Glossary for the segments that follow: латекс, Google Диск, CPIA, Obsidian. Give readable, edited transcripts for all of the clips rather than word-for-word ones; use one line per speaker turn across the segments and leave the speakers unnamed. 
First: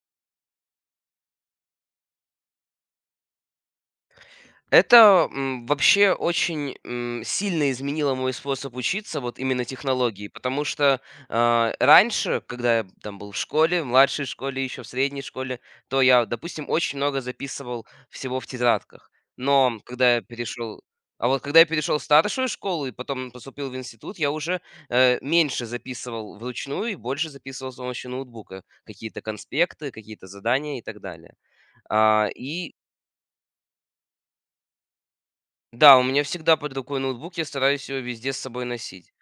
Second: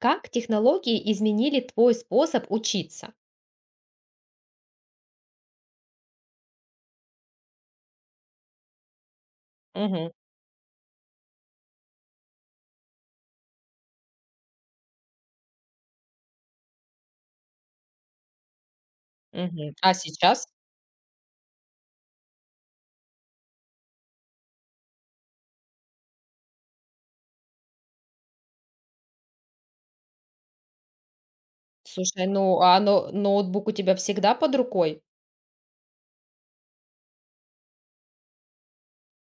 Как технологии изменили твой способ учиться?
Это, вообще очень, сильно изменило мой способ учиться, вот именно
Мгм,
технологии, потому что раньше, когда я там был в школе, в младшей школе, еще в средней школе, то я, допустим, очень много записывал всего в тетрадках.
мгм.
Но
А
когда я
сейчас?
перешел а вот когда я перешел в старшую школу и потом поступил в институт, я уже, меньше записывал вручную и больше записывал с помощью ноутбука какие-то конспекты, какие-то задания и так далее.
Слушай,
А,
ну,
и
но ноутбук у тебя всегда под рукой?
Да, у меня всегда под рукой ноутбук, я стараюсь его везде с собой носить.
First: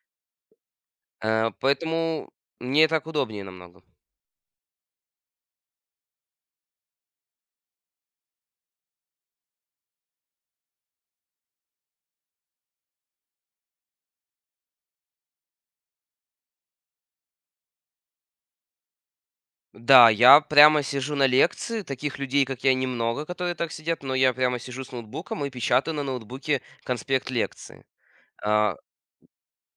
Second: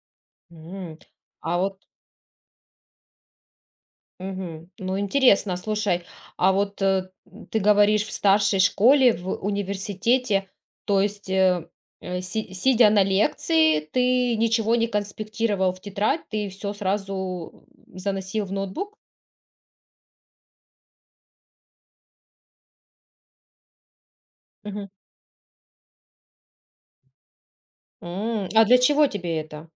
М, а вот
Поэтому мне так удобнее намного.
Мгм. Ну, интересно, слушай, а вот, ты говоришь, в старшей школе, в университете, то есть, си сидя на лекции, ты ничего не конспектировал в тетрадь, ты все сразу заносил в ноутбук?
Да, я прямо сижу на лекции, таких людей, как я, немного, которые так сидят, но я прямо сижу
Мгм.
с ноутбуком и печатаю на ноутбуке конспект лекции.
А
А,
для чего тебе это?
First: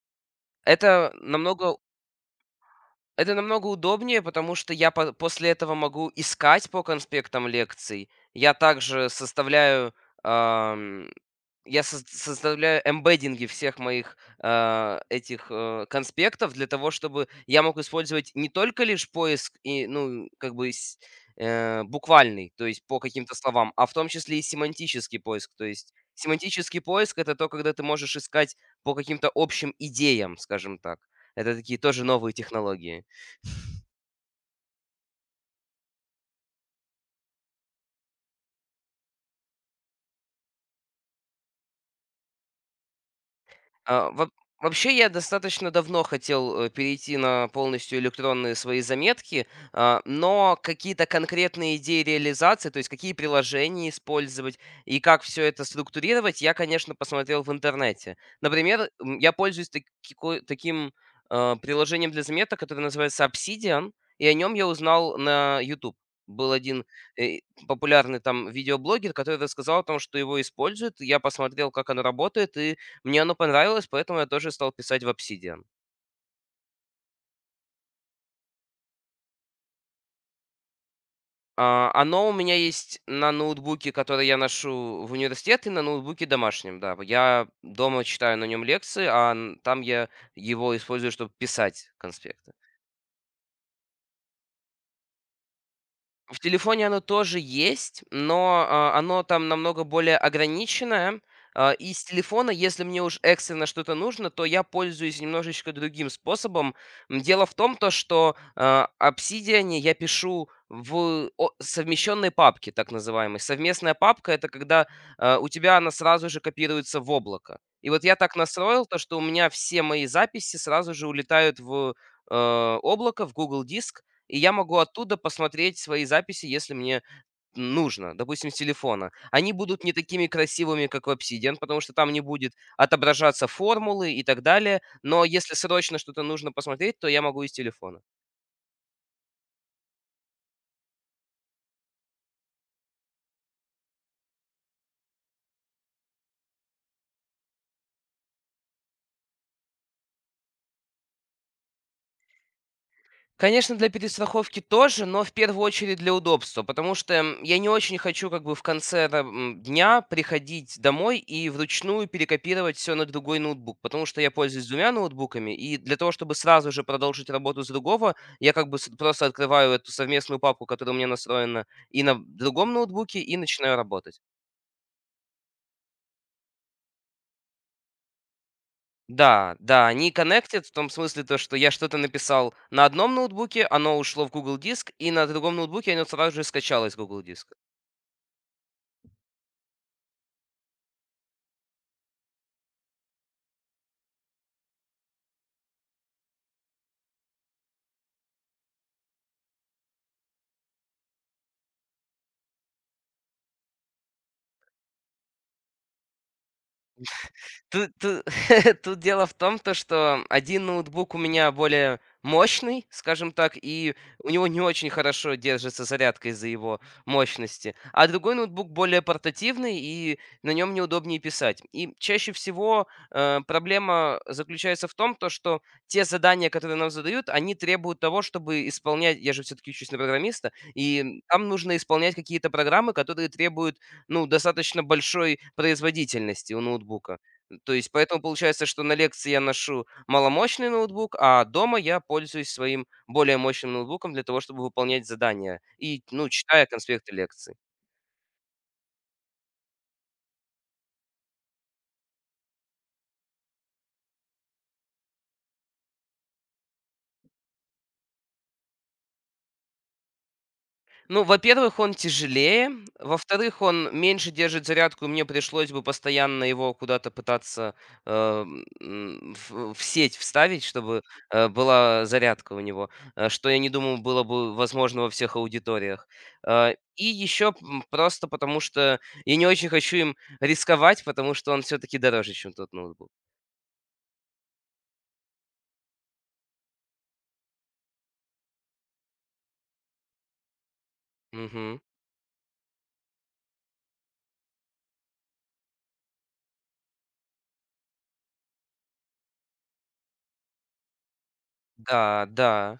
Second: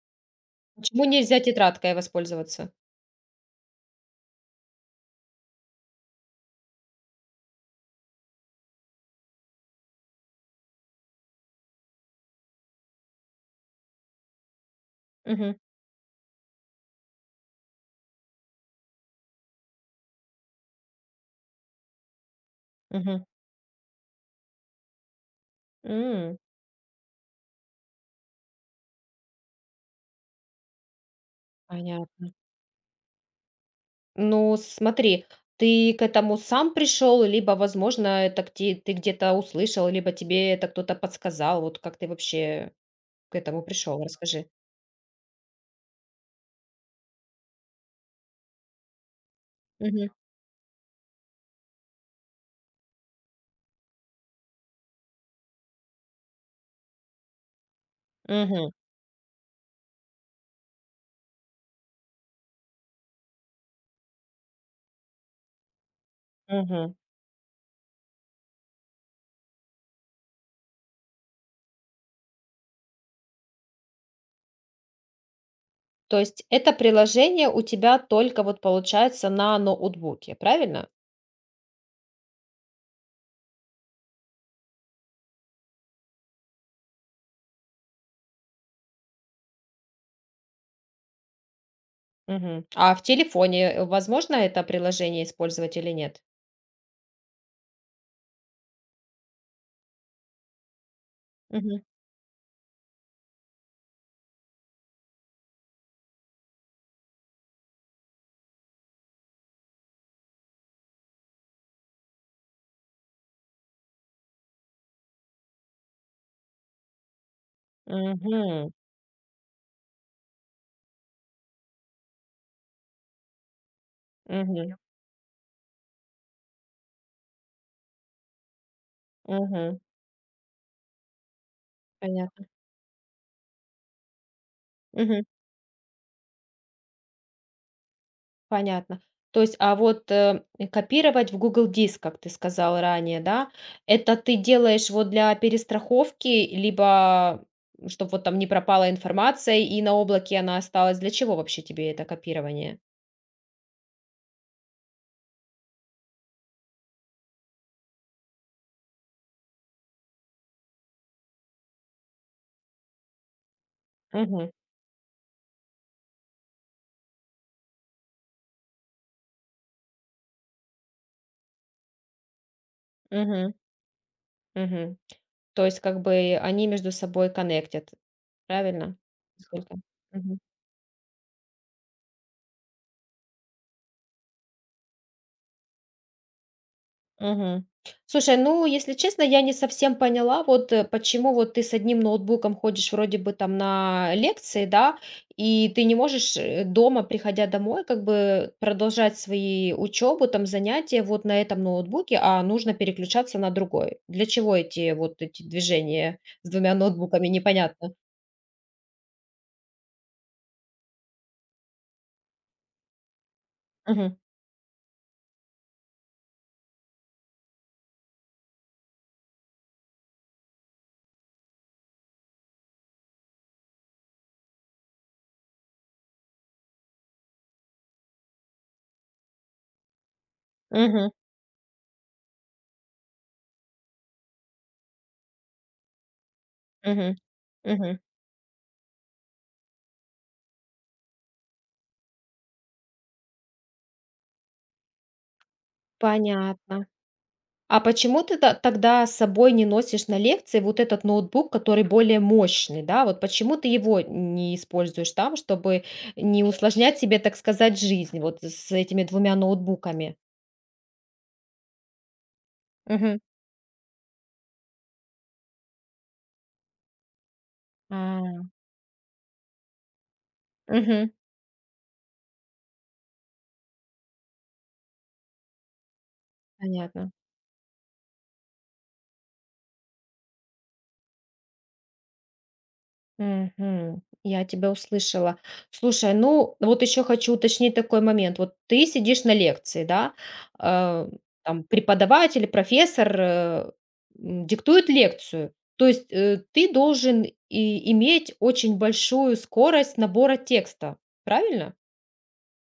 Почему
это
нельзя
намного
тетрадкой воспользоваться?
Это намного удобнее, потому что я по после этого могу искать по конспектам лекций. Я также составляю, ам, я сос составляю эмбеддинги всех моих, этих,
Мгм,
конспектов для того, чтобы я мог использовать не только лишь поиск и, ну, как бы буквальный, то есть по
мгм.
каким-то словам, а в том числе и семантический поиск. То есть
М.
семантический поиск — это то, когда ты можешь искать по каким-то общим идеям, скажем так. Это такие тоже новые
Понятно.
технологии.
Ну, смотри, ты к этому сам пришел, либо, возможно, это где ты где-то услышал, либо тебе это кто-то подсказал. Вот как ты вообще к этому пришел?
А, во
Расскажи.
вообще, я достаточно давно хотел, перейти на полностью электронные свои заметки,
Мгм,
но какие-то конкретные идеи реализации, то есть какие приложения использовать и как все это структурировать, я, конечно, посмотрел в интернете.
мгм,
Например, я пользуюсь такико таким, приложением для заметок, которое называется Obsidian, и о нем я узнал на YouTube. Был один,
мгм.
э, популярный там видеоблогер, который рассказал о том, что его используют. Я посмотрел, как оно работает, и мне оно понравилось, поэтому я тоже стал писать в Obsidian.
То есть это приложение у тебя только вот получается на ноутбуке, правильно?
Оно у меня есть на ноутбуке, который я ношу в университет, и на ноутбуке домашнем, да. Я дома читаю на нем лекции, а там я его использую, чтобы писать конспект.
Мгм. А в телефоне, возможно это приложение использовать или нет?
В телефоне оно тоже есть, но, оно там намного более ограниченное.
Мгм,
С телефона, если мне уж экстренно что-то нужно, то я пользуюсь немножечко другим способом. Дело в том, то что Obsidian я пишу в о совмещенной папке, так называемой. Совместная папка — это когда, у тебя она сразу же копируется в облако. И вот я так
мгм,
настроил то, что у меня все мои записи сразу же улетают в, облако, в Google Диск. И я
мгм,
могу оттуда посмотреть свои записи, если мне нужно, допустим, с телефона. Они
мгм.
будут не такими красивыми, как в Obsidian, потому что там не
Понятно.
будет отображаться формулы и так далее.
Мгм.
Но если срочно что-то нужно посмотреть, то я могу из телефона.
Понятно. То есть, а вот, копировать в Google Диск, как ты сказал ранее, да, это ты делаешь вот для перестраховки, либо чтобы вот там не пропала информация и на облаке она осталась. Для чего вообще тебе это копирование?
Конечно, для перестраховки тоже, но в первую очередь для удобства, потому что я не очень хочу как бы в конце, да, дня приходить домой и вручную перекопировать все на другой ноутбук, потому что я
Мгм.
пользуюсь двумя ноутбуками, и для того, чтобы сразу же продолжить работу с другого, я как бы просто открываю эту совместную папку, которая у меня настроена и на другом ноутбуке, и
Мгм.
начинаю работать.
Мгм. То есть как бы они между собой коннектят, правильно?
Да,
Насколько?
да, они connected в том смысле, то, что я что-то написал на одном ноутбуке, оно ушло в Google Диск, и на другом ноутбуке оно сразу же скачалось в Google Диск.
Мгм. Слушай, ну, если честно, я не совсем поняла, вот почему вот ты с одним ноутбуком ходишь вроде бы там на лекции, да, и ты не можешь дома, приходя домой, как бы продолжать свои учебу, там занятия вот на этом ноутбуке, а нужно переключаться на другой. Для чего эти вот эти движения с двумя ноутбуками,
Тут
непонятно.
тут тут дело в том, то что один ноутбук у меня более мощный, скажем так, и
Мгм.
у него не очень хорошо держится зарядка из-за его мощности, а другой ноутбук более портативный, и на нем неудобнее писать. И чаще всего, проблема заключается в том, то что те задания, которые нам задают, они требуют того, чтобы исполнять, я же все таки учусь на программиста,
Мгм.
и там нужно исполнять какие-то программы, которые требуют, ну, достаточно большой производительности у
Мгм.
ноутбука. То есть
Мгм.
поэтому получается, что на лекции я ношу маломощный ноутбук, а дома я пользуюсь своим более мощным ноутбуком для того, чтобы выполнять задания и, ну, читая
Понятно.
конспекты лекций.
А почему ты то тогда с собой не носишь на лекции вот этот ноутбук, который более мощный, да? Вот почему ты его не используешь там, чтобы не усложнять себе, так сказать, жизнь вот с этими двумя ноутбуками?
Ну, во-первых, он тяжелее.
Мгм.
Во-вторых, он меньше держит зарядку, и мне пришлось бы постоянно его куда-то пытаться
А,
э, в сеть вставить, чтобы
Мгм.
была зарядка у него, что я не думаю было бы возможно во всех аудиториях. И
Понятно.
еще, просто потому, что я не очень хочу им рисковать, потому что он все-таки дороже, чем тот ноутбук.
Мгм. Я тебя услышала. Слушай, ну вот еще хочу уточнить такой момент. Вот ты сидишь на лекции, да? Э, там
Мгм.
преподаватель, профессор, диктует лекцию. То есть ты должен и иметь очень большую скорость набора текста, правильно?
Да, да.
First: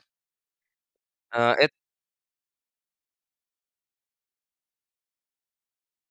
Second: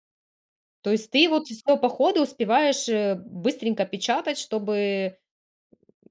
То есть ты вот
Э,
все по ходу успеваешь быстренько печатать, чтобы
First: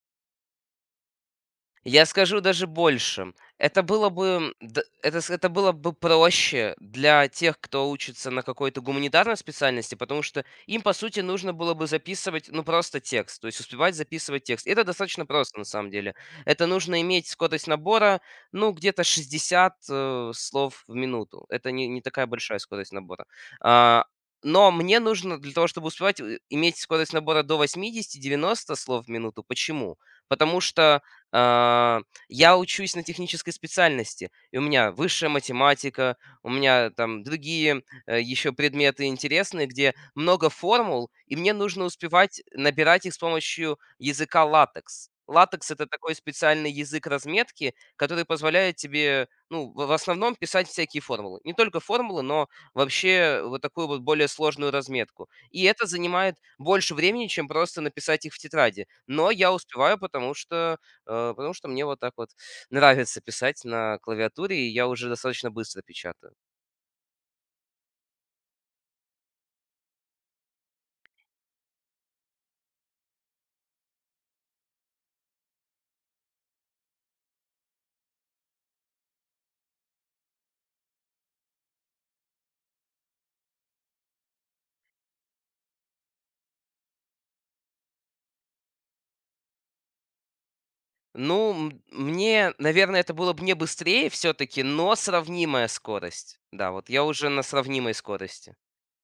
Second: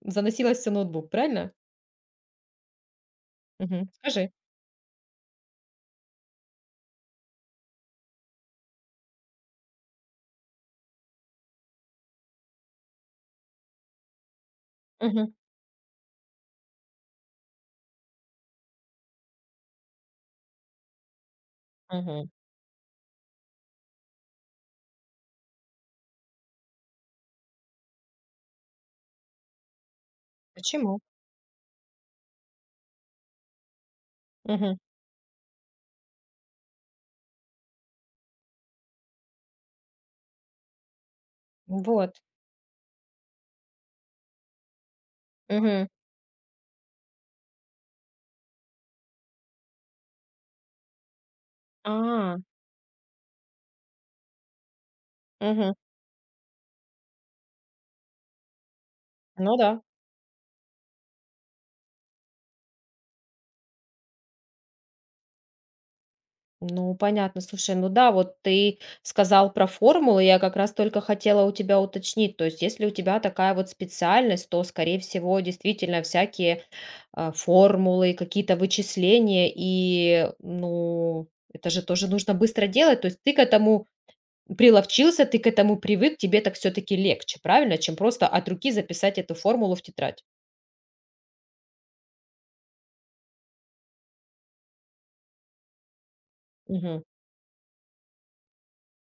заносилось все ноутбук, правильно?
Я скажу даже больше. Это
Мгм.
было
Скажи.
бы, д- это, с- это было бы проще для тех, кто учится на какой-то гуманитарной специальности, потому что им, по сути, нужно было бы записывать, ну, просто текст, то есть успевать записывать текст. И это достаточно
Мгм.
просто, на самом деле. Это нужно иметь скорость набора, ну, где-то 60 слов в минуту. Это не такая
Мгм.
большая скорость набора. А, но мне нужно для того, чтобы успевать, иметь скорость набора до 80–90 слов в минуту. Почему? Потому что
Почему?
а, я учусь на технической специальности, и у
Мгм.
меня высшая математика, у меня там другие еще предметы интересные, где много формул, и мне нужно
Вот.
успевать набирать их с помощью языка латекс. Латекс — это
Мгм.
такой специальный язык разметки, который позволяет тебе, ну, в основном писать всякие формулы. Не только формулы,
А,
но вообще вот такую вот более сложную разметку. И
мгм.
это занимает больше времени, чем просто написать их в тетради. Но я
Ну да.
успеваю, потому что мне вот так вот нравится писать на клавиатуре, и я уже достаточно быстро печатаю.
Ну, понятно. Слушай, ну да, вот ты сказал про формулы, я как раз только хотела у тебя уточнить. То есть, если у тебя такая вот специальность, то, скорее всего, действительно всякие формулы, какие-то вычисления, и, ну, это же тоже нужно быстро делать. То есть, ты к этому приловчился, ты к этому привык, тебе так все-таки легче, правильно, чем просто от руки записать эту формулу в тетрадь.
Ну, мне, наверное, это было бы не быстрее все-таки, но сравнимая скорость. Да, вот
Мгм.
я уже на сравнимой скорости.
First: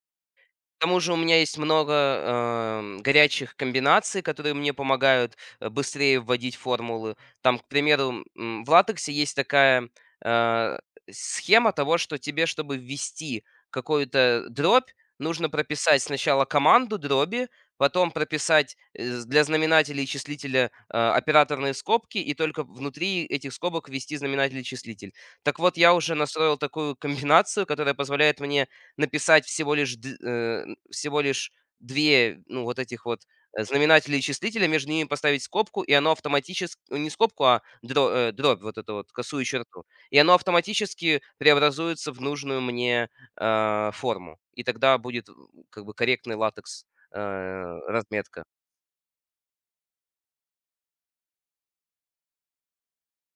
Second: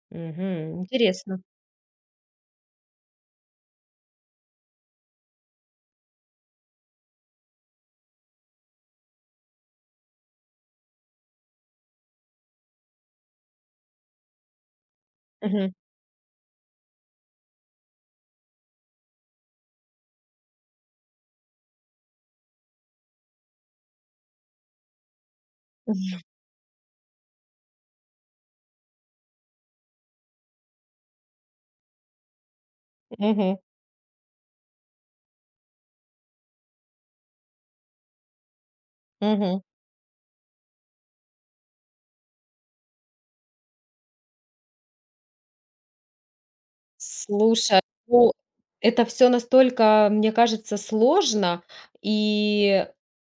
Мгм.
К тому же у меня
Интересно.
есть много, горячих комбинаций, которые мне помогают, быстрее вводить формулы. Там, к примеру, в латексе есть такая, э, схема того, что тебе, чтобы ввести какую-то дробь, нужно
Мгм.
прописать сначала команду дроби, потом прописать, для знаменателя и числителя, операторные скобки и только внутри этих скобок ввести знаменатель и числитель. Так вот, я уже настроил такую комбинацию, которая позволяет мне написать всего лишь две, ну, вот этих вот,
Мгм.
знаменателя и числителя, между ними поставить скобку, и оно не скобку, а дробь, вот эту вот косую
Мгм.
черту. И оно автоматически преобразуется в нужную мне, форму. И тогда будет, как бы, корректный латекс, э,
Слушай, ну,
разметка.
это все настолько, мне кажется, сложно. И,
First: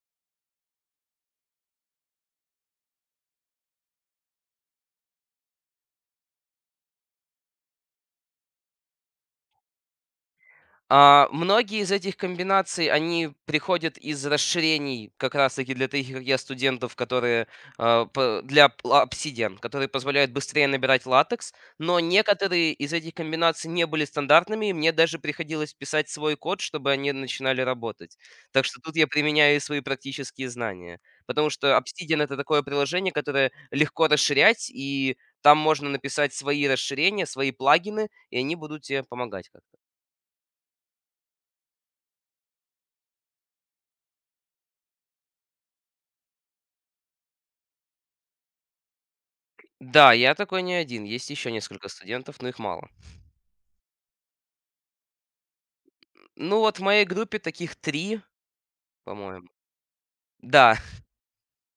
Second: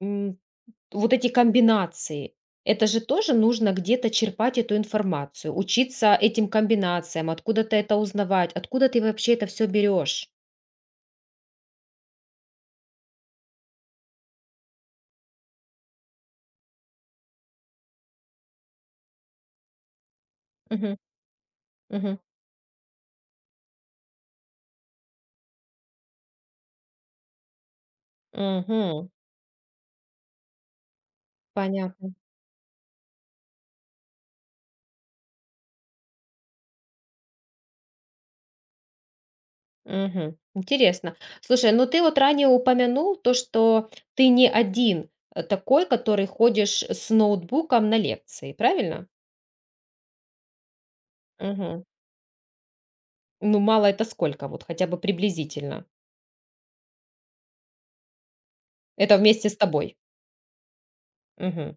м, вот эти комбинации, это же тоже нужно где-то черпать эту информацию, учиться этим комбинациям, откуда-то это узнавать, откуда ты вообще это все берешь?
Многие из этих комбинаций, они приходят из расширений как раз-таки для таких, как я, студентов, которые для обсидиан, которые позволяют быстрее
Мгм,
набирать латекс, но
мгм,
некоторые из этих комбинаций не были стандартными, и мне даже приходилось писать свой код, чтобы они начинали работать. Так что тут я
мгм.
применяю и свои практические знания. Потому что
Понятно.
Obsidian — это такое приложение, которое легко расширять, и там можно написать свои расширения, свои плагины, и они будут тебе помогать как-то.
Мгм. Интересно. Слушай, ну ты вот ранее упомянул то, что ты не один, такой, который ходишь с ноутбуком на лекции, правильно?
Да, я такой не один. Есть еще
Мгм.
несколько студентов, но их мало.
Ну, мало- это сколько вот, хотя бы приблизительно?
Ну, вот в моей группе таких 3,
Это
по-моему.
вместе с тобой?
Да,
Мгм.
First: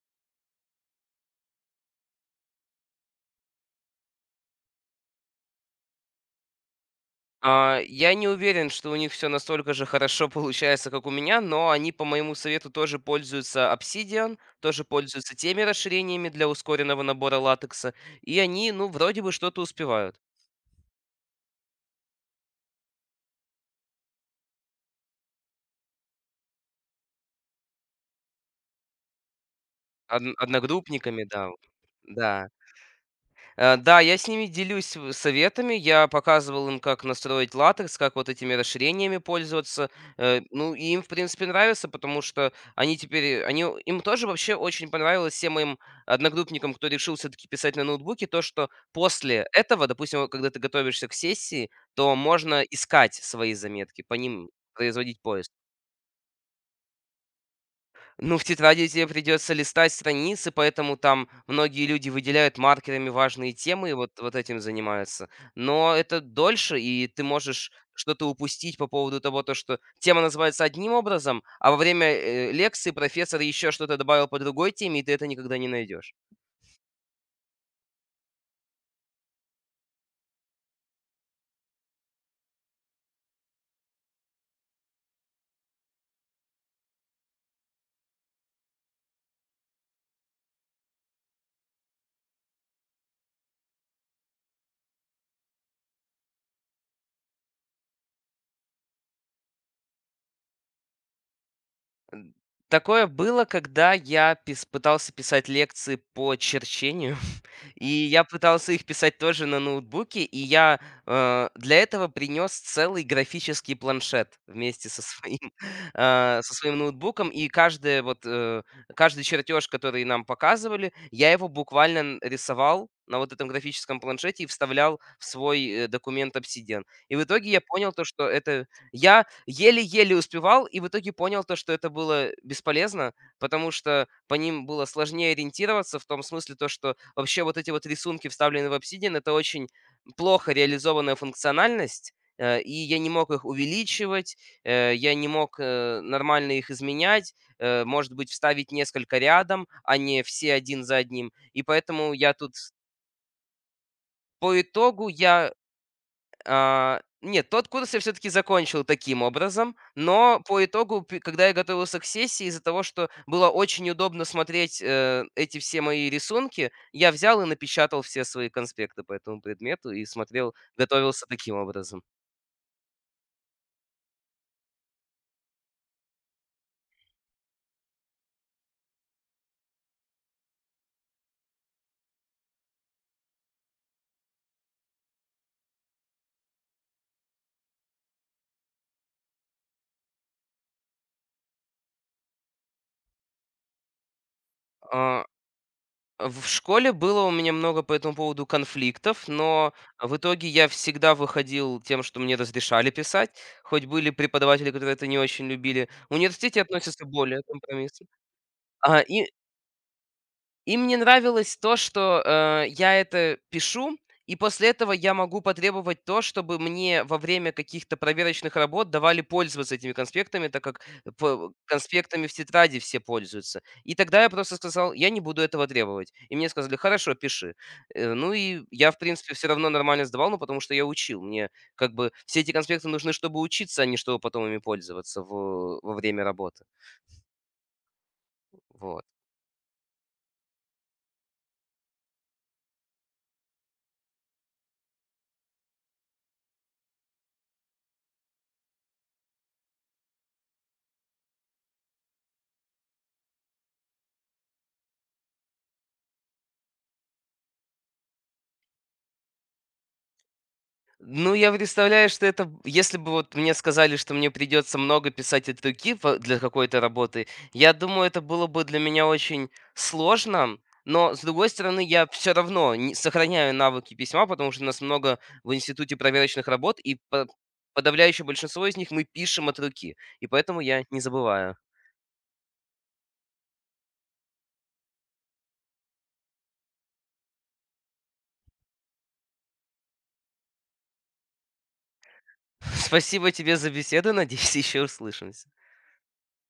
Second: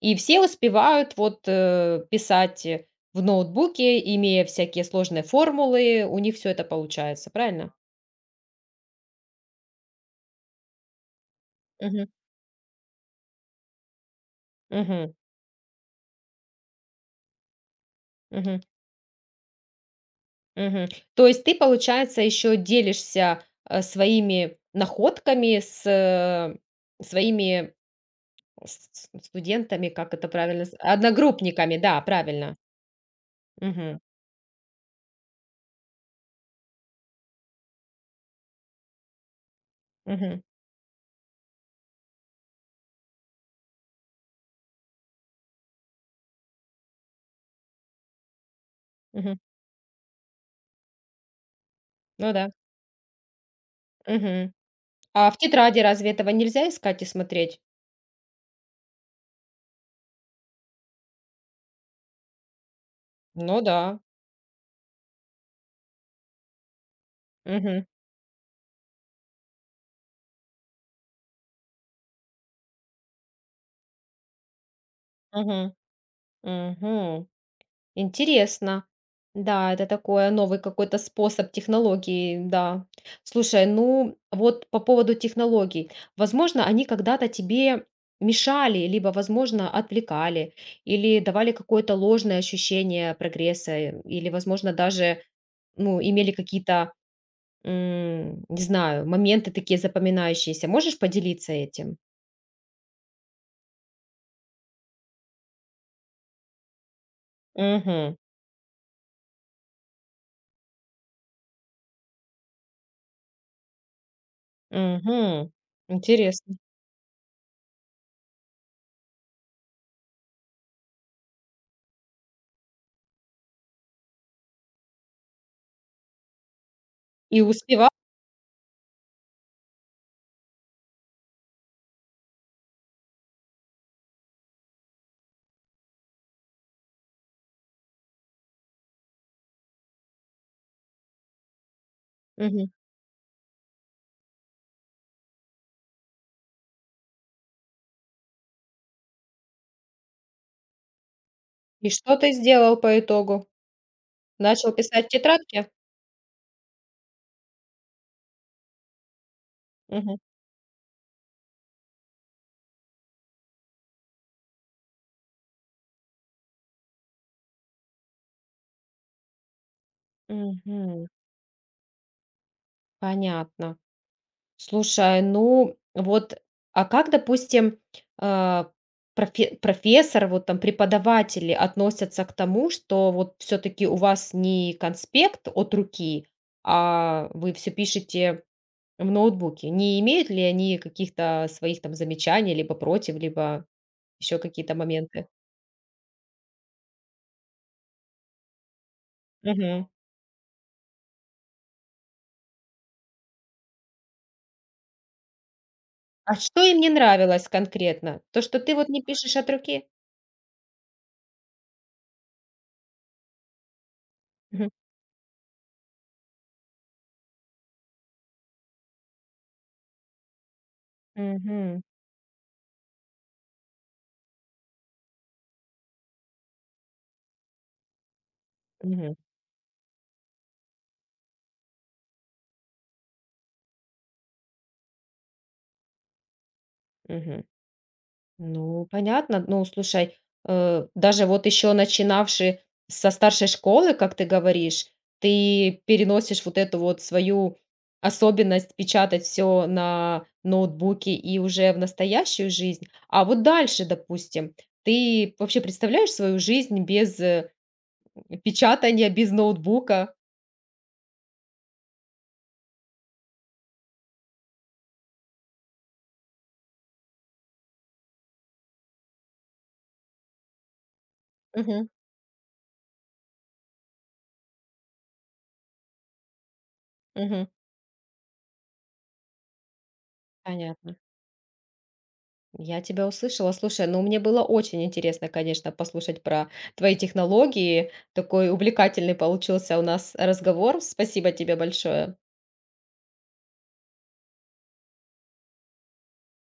И все успевают вот, писать, в ноутбуке, имея всякие сложные формулы, у них все это получается, правильно?
я не уверен, что у них все настолько же хорошо получается, как у меня, но они, по
Мгм.
моему совету, тоже пользуются Obsidian, тоже
Мгм.
пользуются теми расширениями для ускоренного набора латекса, и
Мгм.
они, ну, вроде бы что-то успевают.
Мгм. То есть ты, получается, еще делишься, своими находками с, своими с студентами, как
Од
это правильно, с
одногруппниками, да.
одногруппниками, да,
Да.
правильно.
Да,
Мгм.
я с ними делюсь в советами. Я показывал им, как настроить латекс, как вот этими расширениями пользоваться.
Мгм.
Ну, и им, в принципе, нравится, потому что им тоже вообще очень понравилось всем моим одногруппникам, кто решил все-таки писать на ноутбуке, то, что
Мгм.
после этого, допустим, вот когда ты готовишься к сессии, то
Ну да.
можно искать свои заметки, по ним
Мгм.
производить
А в
поиск.
тетради разве этого нельзя искать и смотреть?
Ну, в тетради тебе придется листать страницы, поэтому там многие люди выделяют маркерами важные
Ну
темы и
да.
вот этим занимаются. Но это дольше, и ты можешь
Мгм.
что-то упустить по поводу того, то, что тема называется одним образом, а во время лекции профессор еще что-то добавил по другой теме, и ты это никогда не
Мгм.
найдешь.
Мгм. Интересно. Да, это такое новый какой-то способ технологии, да. Слушай, ну вот по поводу технологий. Возможно, они когда-то тебе мешали, либо, возможно, отвлекали, или давали какое-то ложное ощущение прогресса, или, возможно, даже, ну, имели какие-то, не знаю, моменты такие запоминающиеся. Можешь поделиться этим?
Такое было, когда я пытался писать лекции по черчению. И
Мгм.
я пытался их писать тоже на ноутбуке, и я, для этого принес целый графический планшет вместе
Мгм.
со
Интересно.
своим ноутбуком. И каждый чертеж, который нам показывали, я его буквально рисовал на вот этом графическом планшете и вставлял в свой, документ Obsidian. И в
И
итоге я
успевал?
понял то, что это я еле-еле успевал, и в итоге понял то, что это было бесполезно, потому что по ним было сложнее ориентироваться в том смысле, то, что вообще вот эти вот рисунки, вставленные в Obsidian, это очень плохо реализованная функциональность, и
Мгм.
я не мог их увеличивать, я не мог нормально их изменять, может быть, вставить несколько рядом, а не все один за одним. И
И
поэтому
что ты
я тут
сделал по итогу?
по
Начал писать
итогу
в
я
тетрадке?
а, Нет, тот курс я все таки закончил таким образом,
Мгм.
но по итогу, п когда я готовился к сессии, из-за того, что было очень удобно смотреть, эти все мои рисунки, я взял и напечатал все свои конспекты по этому предмету и смотрел,
Мгм.
готовился таким образом.
Понятно. Слушай, ну вот, а как, допустим, а, профессор, вот там преподаватели относятся к тому, что вот все таки у вас не конспект от руки, а вы все пишете в ноутбуке? Не имеют ли они каких-то своих там замечаний либо против, либо еще какие-то
А,
моменты.
в школе было у меня много по этому поводу конфликтов, но
Мгм.
в итоге я всегда выходил тем, что мне разрешали писать, хоть были преподаватели, которые это не очень любили. В
А что
университете
им не
относятся более
нравилось
компромиссно.
конкретно? То, что ты вот не
А,
пишешь от руки?
И мне нравилось то, что, я это пишу, и после
Мгм.
этого я могу потребовать то, чтобы мне во время каких-то проверочных работ давали пользоваться этими конспектами, так как п
Мгм.
конспектами в тетради все пользуются. И тогда я просто сказал: "Я не буду этого требовать". И мне сказали: "Хорошо, пиши". Ну и я, в
Мгм.
принципе, все равно нормально сдавал, ну, потому что я учил. Мне как бы все эти конспекты нужны, чтобы учиться, а не чтобы потом ими пользоваться в во время работы.
Мгм. Ну,
Вот.
понятно. Ну, слушай, даже вот еще начинавши со старшей школы, как ты говоришь, ты переносишь вот эту вот свою особенность печатать все на ноутбуке и уже в настоящую жизнь. А вот дальше, допустим, ты вообще представляешь свою жизнь без, печатания, без ноутбука?
Ну, я представляю, что это, если бы вот мне сказали, что мне придется много писать от руки по для какой-то работы, я думаю, это было бы для меня очень сложно. Но, с другой стороны,
Мгм,
я все равно не сохраняю навыки письма, потому что у нас много в институте проверочных работ, и по
мгм.
подавляющее большинство из них мы пишем от руки, и поэтому я
Понятно.
не забываю.
Я тебя услышала. Слушай, ну мне было очень интересно, конечно, послушать про твои технологии. Такой увлекательный получился у нас разговор. Спасибо тебе большое.
Спасибо тебе за беседу. Надеюсь, еще услышимся.